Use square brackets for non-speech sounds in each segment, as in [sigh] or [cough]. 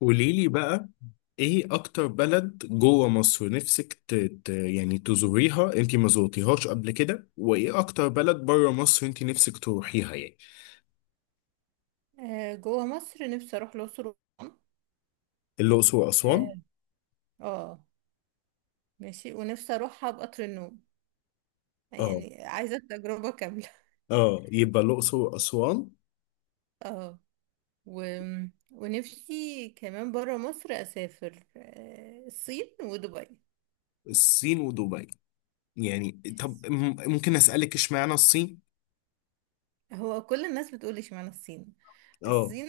قولي لي بقى، ايه اكتر بلد جوه مصر نفسك يعني تزوريها، انت ما زورتيهاش قبل كده، وايه اكتر بلد بره مصر انت نفسك تروحيها يعني؟ جوه مصر نفسي اروح الاقصر واسوان. الاقصر واسوان. اه. آه، ماشي، ونفسي اروحها بقطر النوم. اه. يعني عايزه التجربه كامله. اه، يبقى الاقصر واسوان. [laughs] اه. و... ونفسي كمان بره مصر اسافر، الصين ودبي. الصين ودبي؟ يعني طب ممكن اسالك اشمعنى الصين؟ هو كل الناس بتقول اشمعنى الصين. اه. الصين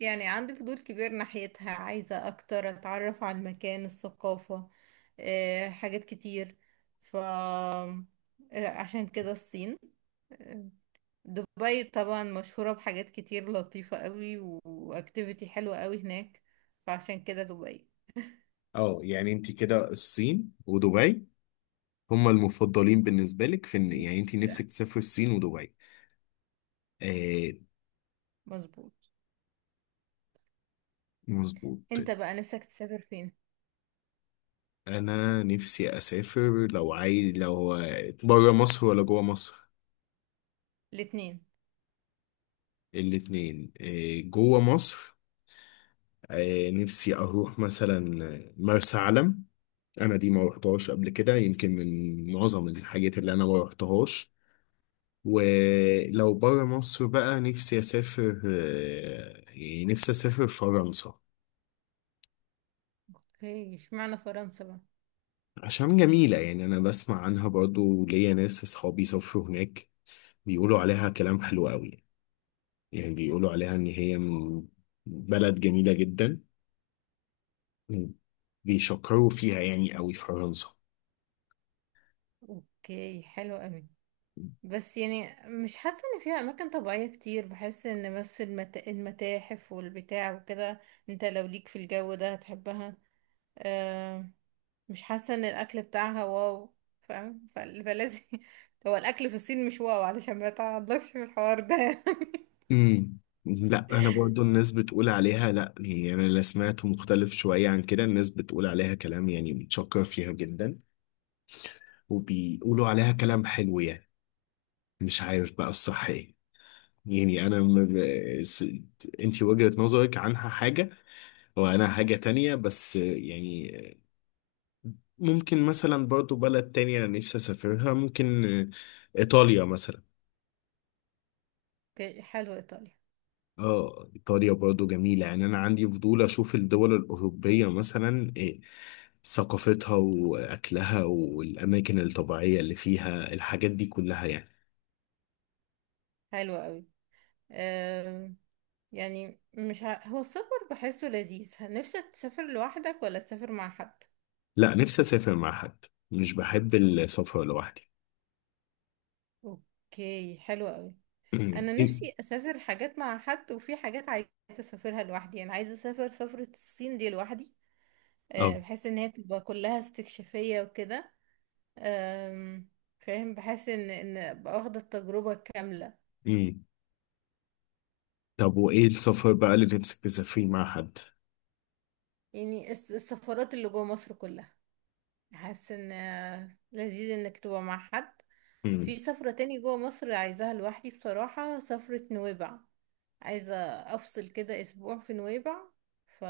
يعني عندي فضول كبير ناحيتها، عايزة اكتر اتعرف على المكان، الثقافة، حاجات كتير. ف آه، عشان كده الصين. آه، دبي طبعا مشهورة بحاجات كتير لطيفة قوي، واكتيفيتي حلوة قوي هناك. فعشان كده دبي. اه، يعني انت كده الصين ودبي هما المفضلين بالنسبه لك، في ان يس. يعني انت لا، نفسك تسافر الصين ودبي؟ آه، مظبوط. مظبوط. انت بقى نفسك تسافر فين؟ انا نفسي اسافر، لو عايز، لو بره مصر ولا جوه مصر؟ الاتنين. الاتنين إيه، جوه مصر. إيه، نفسي اروح مثلا مرسى علم. انا دي ما رحتهاش قبل كده، يمكن من معظم الحاجات اللي انا ما رحتهاش. ولو بره مصر بقى نفسي اسافر، يعني نفسي اسافر فرنسا. اوكي، اشمعنى فرنسا بقى؟ عشان جميلة، يعني انا بسمع عنها برضو، ليا ناس اصحابي سافروا هناك. بيقولوا عليها كلام حلو قوي. يعني بيقولوا عليها إن هي من بلد جميلة جدا. بيشكروا فيها يعني قوي في فرنسا. اوكي حلو قوي، بس يعني مش حاسة ان فيها اماكن طبيعية كتير، بحس ان بس المتاحف والبتاع وكده. انت لو ليك في الجو ده هتحبها. آه، مش حاسة ان الاكل بتاعها واو. فاهم، فلازم. [laughs] هو الاكل في الصين مش واو علشان ما تعضلكش في الحوار ده. [laughs] يعني. امم لا، أنا برضو الناس بتقول عليها لا، يعني أنا اللي سمعته مختلف شوية عن كده، الناس بتقول عليها كلام يعني بتشكر فيها جدا. وبيقولوا عليها كلام حلو يعني. مش عارف بقى الصح إيه. يعني س... انت وجهة نظرك عنها حاجة، وانا حاجة تانية، بس يعني ممكن مثلا برضو بلد تانية نفسي اسافرها، ممكن ايطاليا مثلا. اوكي، حلو، ايطاليا. اه، ايطاليا برضو جميلة. يعني انا عندي فضول اشوف الدول الاوروبية، مثلا إيه ثقافتها واكلها والاماكن الطبيعية اللي فيها، الحاجات دي كلها يعني. حلو قوي. آه، يعني مش هو السفر بحسه لذيذ. نفسك تسافر لوحدك ولا تسافر مع حد؟ لا، نفسي اسافر مع حد، مش بحب السفر لوحدي. اوكي حلو قوي. [clears throat] انا إيه؟ نفسي اسافر حاجات مع حد، وفي حاجات عايزه اسافرها لوحدي. انا عايزه اسافر سفره الصين دي لوحدي. اه. آه، بحس ان هي تبقى كلها استكشافيه وكده. آم، فاهم، بحس ان أبقى واخده التجربه الكامله. إمم. طب وإيه السفر بقى اللي نفسك تسافريه مع حد؟ يعني السفرات اللي جوه مصر كلها حاسه ان لذيذ انك تبقى مع حد. مم. في سفره تاني جوه مصر عايزاها لوحدي، بصراحه سفره نويبع. عايزه افصل كده اسبوع في نويبع. ف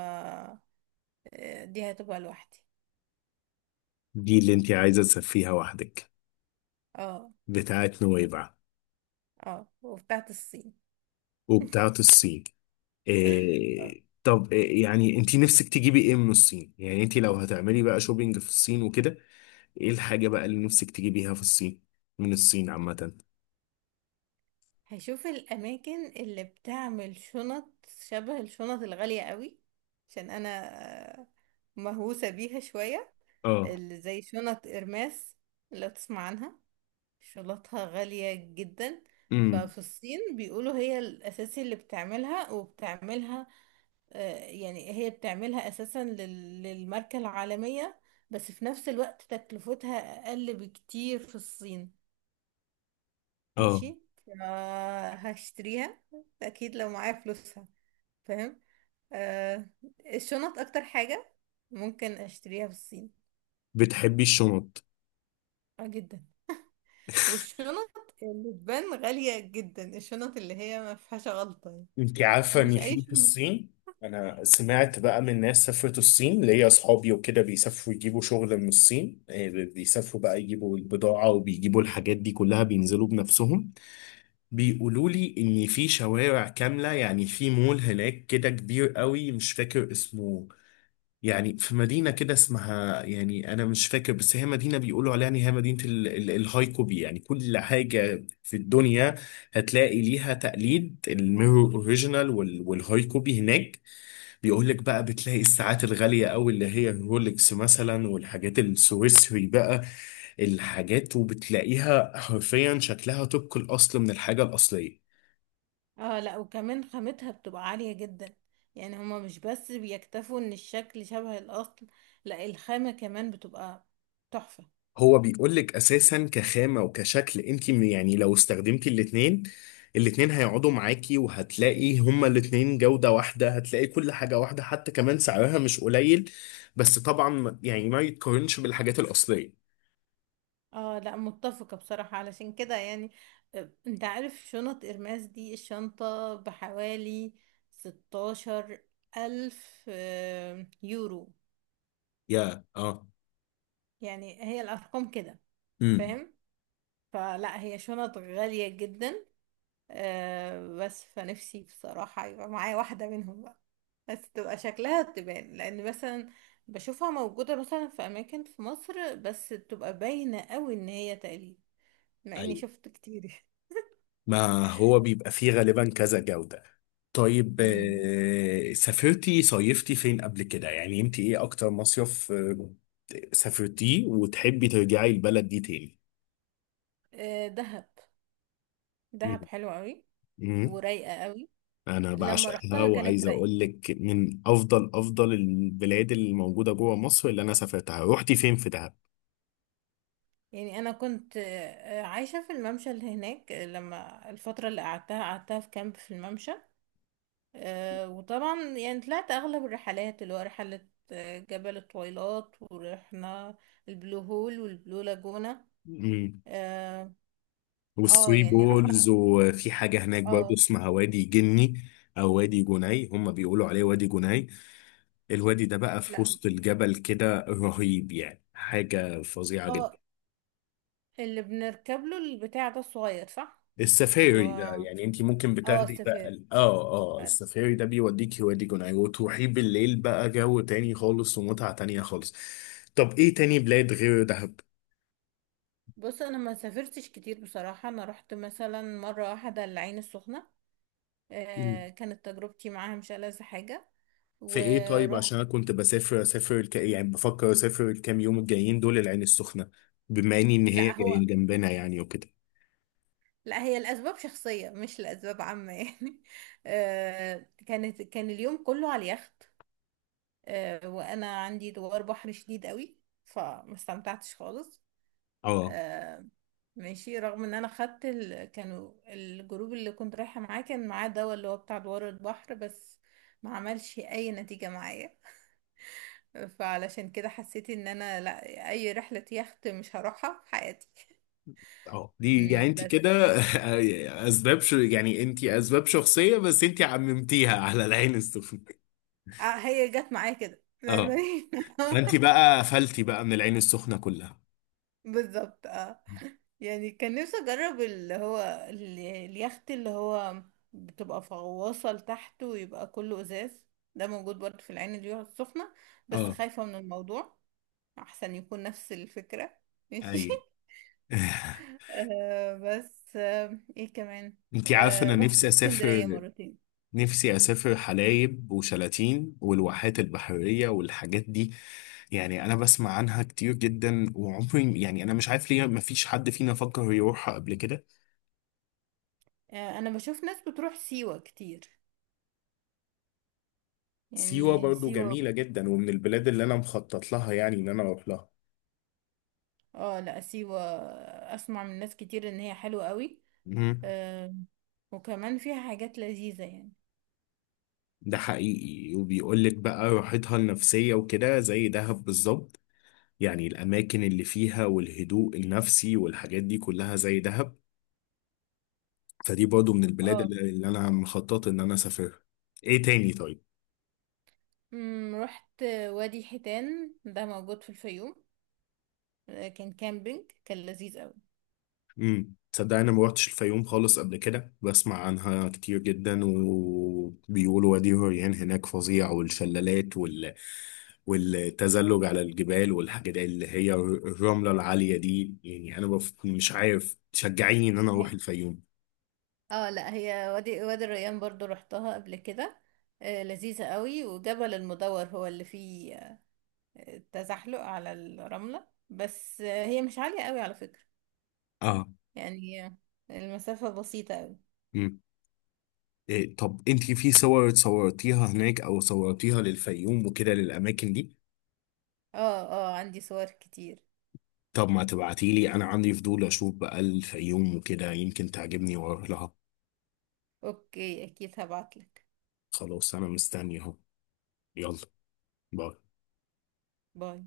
دي هتبقى لوحدي. دي اللي أنت عايزة تسافريها وحدك؟ اه. بتاعت نويبع. اه، وبتاعت الصين. وبتاعت الصين. [laughs] آه. إيه طب، إيه يعني أنت نفسك تجيبي إيه من الصين؟ يعني أنت لو هتعملي بقى شوبينج في الصين وكده. إيه الحاجة بقى اللي نفسك تجيبيها في الصين؟ من الصين عامة؟ هشوف الأماكن اللي بتعمل شنط شبه الشنط الغالية قوي، عشان أنا آه، مهووسة بيها شوية. آه. اللي زي شنط إرماس، لو تسمع عنها، شنطها غالية جدا. امم ففي الصين بيقولوا هي الأساسي اللي بتعملها وبتعملها. آه، يعني هي بتعملها أساسا للماركة العالمية، بس في نفس الوقت تكلفتها أقل بكتير في الصين. آه، ماشي، هشتريها اكيد لو معايا فلوسها. فاهم. آه، الشنط اكتر حاجة ممكن اشتريها في الصين. بتحبي الشنط؟ اه جدا. [laughs] والشنط اللي تبان غالية جدا، الشنط اللي هي ما فيهاش غلطة يعني. انت عارفه ان مش اي في شنط. الصين، انا سمعت بقى من ناس سافرت الصين، ليا اصحابي وكده، بيسافروا يجيبوا شغل من الصين، إيه، بيسافروا بقى يجيبوا البضاعه، وبيجيبوا الحاجات دي كلها، بينزلوا بنفسهم. بيقولوا لي ان في شوارع كامله، يعني في مول هناك كده كبير قوي، مش فاكر اسمه. يعني في مدينة كده اسمها، يعني أنا مش فاكر، بس هي مدينة بيقولوا عليها إن هي مدينة الهايكوبي، يعني كل حاجة في الدنيا هتلاقي ليها تقليد، الميرور أوريجينال والهايكوبي هناك. بيقول لك بقى بتلاقي الساعات الغالية أوي، اللي هي الرولكس مثلا، والحاجات السويسري بقى، الحاجات، وبتلاقيها حرفيا شكلها طبق الأصل من الحاجة الأصلية. اه لا، وكمان خامتها بتبقى عالية جدا. يعني هما مش بس بيكتفوا ان الشكل شبه الاصل، لا الخامة كمان بتبقى تحفة. هو بيقول لك اساسا كخامه وكشكل، انت يعني لو استخدمتي الاثنين، الاثنين هيقعدوا معاكي، وهتلاقي هما الاثنين جوده واحده، هتلاقي كل حاجه واحده، حتى كمان سعرها مش قليل. بس طبعا يعني ما يتقارنش بالحاجات الاصليه. اه لا، متفقة بصراحة. علشان كده يعني، انت عارف شنط ارماس دي الشنطة بحوالي 16 ألف يورو. يا، اه. يعني هي الأرقام كده. امم فاهم؟ فلا، هي شنط غالية جدا. آه، بس فنفسي بصراحة يبقى معايا واحدة منهم بقى، بس تبقى شكلها تبان، لأن مثلا بشوفها موجودة مثلا في أماكن في مصر بس تبقى باينة قوي إن هي تقليد، مع إني ايوه، شفت كتير. ما هو بيبقى فيه غالبا كذا جوده. طيب، [laughs] سافرتي صيفتي فين قبل كده؟ يعني انت ايه اكتر مصيف سافرتيه وتحبي ترجعي البلد دي آه، دهب. دهب تاني؟ حلوة قوي مم. ورايقة قوي. انا لما بعشقها، رحتها كانت وعايز رايقة، اقول لك من افضل افضل البلاد اللي موجوده جوه مصر اللي انا سافرتها. رحتي فين في دهب؟ يعني انا كنت عايشة في الممشى اللي هناك. لما الفترة اللي قعدتها في كامب في الممشى. آه، وطبعا يعني طلعت اغلب الرحلات، اللي هو رحلة جبل الطويلات، ورحنا البلو هول والبلو لاجونا. مم. اه. آه، والثري يعني رحنا. بولز، وفي حاجه هناك برضه اه اسمها وادي جني. او وادي جني، هم بيقولوا عليه وادي جني. الوادي ده بقى في لا، وسط الجبل كده رهيب، يعني حاجه فظيعه اه، جدا. اللي بنركب له البتاع ده الصغير، صح؟ اللي السفاري ده هو، يعني انت ممكن اه، بتاخدي بقى السفير. اه. اه، السفاري ده بيوديكي وادي جناي، وتروحي بالليل بقى، جو تاني خالص ومتعة تانية خالص. طب ايه تاني بلاد غير دهب؟ بص انا ما سافرتش كتير بصراحه. انا رحت مثلا مره واحده العين السخنه، آه كانت تجربتي معاها مش ألذ حاجه. في ايه طيب؟ ورحت، عشان انا كنت اسافر يعني بفكر اسافر الكام يوم الجايين دول العين السخنة، بما اني ان هي لا هو، جاي جنبنا يعني وكده. لا هي الاسباب شخصيه مش لاسباب عامه يعني. [laughs] آه كانت، كان اليوم كله على اليخت، آه وانا عندي دوار بحر شديد قوي، فما استمتعتش خالص. اه. آه، ماشي. رغم ان انا خدت كانوا الجروب اللي كنت رايحة معاه كان معاه دواء اللي هو بتاع دوار البحر، بس ما عملش اي نتيجة معايا. فعلشان كده حسيت ان انا لا، اي رحلة يخت مش هروحها في حياتي. [laughs] اه، دي يعني مم، انت بس. كده [laughs] اسباب شو، يعني انت اسباب شخصية، بس انت عممتيها على العين السخنة. آه، هي جت معايا كده. [laughs] اه، فانت بقى قفلتي بقى من العين السخنه كلها. بالظبط اه. يعني كان نفسي اجرب اللي هو اليخت اللي هو بتبقى غواصه لتحت ويبقى كله ازاز. ده موجود برضه في العين اليوم السخنة، بس اه. خايفة من الموضوع. احسن يكون نفس الفكرة. [laughs] ماشي. اي. [laughs] آه بس، آه ايه كمان. انت عارفه، آه، انا رحت نفسي اسكندرية اسافر مرتين. نفسي اسافر حلايب وشلاتين والواحات البحريه والحاجات دي. يعني انا بسمع عنها كتير جدا، وعمري يعني انا مش عارف ليه ما فيش حد فينا فكر يروحها قبل كده. آه، انا بشوف ناس بتروح سيوة كتير. سيوه يعني برضو سيوة. جميله جدا، ومن البلاد اللي انا مخطط لها، يعني ان انا اروح لها. اه لا، سيوة اسمع من ناس كتير ان هي حلوة قوي. مم. آه، وكمان فيها حاجات لذيذة يعني. ده حقيقي، وبيقول لك بقى راحتها النفسيه وكده زي دهب بالظبط. يعني الأماكن اللي فيها والهدوء النفسي والحاجات دي كلها زي دهب. فدي برضو من البلاد اه. اللي أنا مخطط إن أنا أسافرها. إيه تاني طيب؟ مم، رحت وادي حيتان ده موجود في الفيوم. آه، كان كامبينج، كان لذيذ قوي. تصدق أنا ما روحتش الفيوم خالص قبل كده، بسمع عنها كتير جدا، وبيقولوا وادي الريان هناك فظيع، والشلالات والتزلج على الجبال، والحاجات اللي هي الرملة العالية دي، يعني أنا مش عارف، تشجعيني إن أنا هي- أروح الفيوم؟ اه لا، هي وادي الريان برضو رحتها قبل كده. آه، لذيذة قوي. وجبل المدور هو اللي فيه تزحلق على الرملة، بس هي مش عالية قوي على فكرة. اه. يعني المسافة بسيطة قوي. إيه طب، انت في صور صورتيها هناك، او صورتيها للفيوم وكده للاماكن دي؟ اه. اه، عندي صور كتير. طب ما تبعتي لي، انا عندي فضول اشوف بقى الفيوم وكده، يمكن تعجبني واروح لها. اوكي اكيد هبعتلك. خلاص، انا مستني اهو. يلا، باي. باي.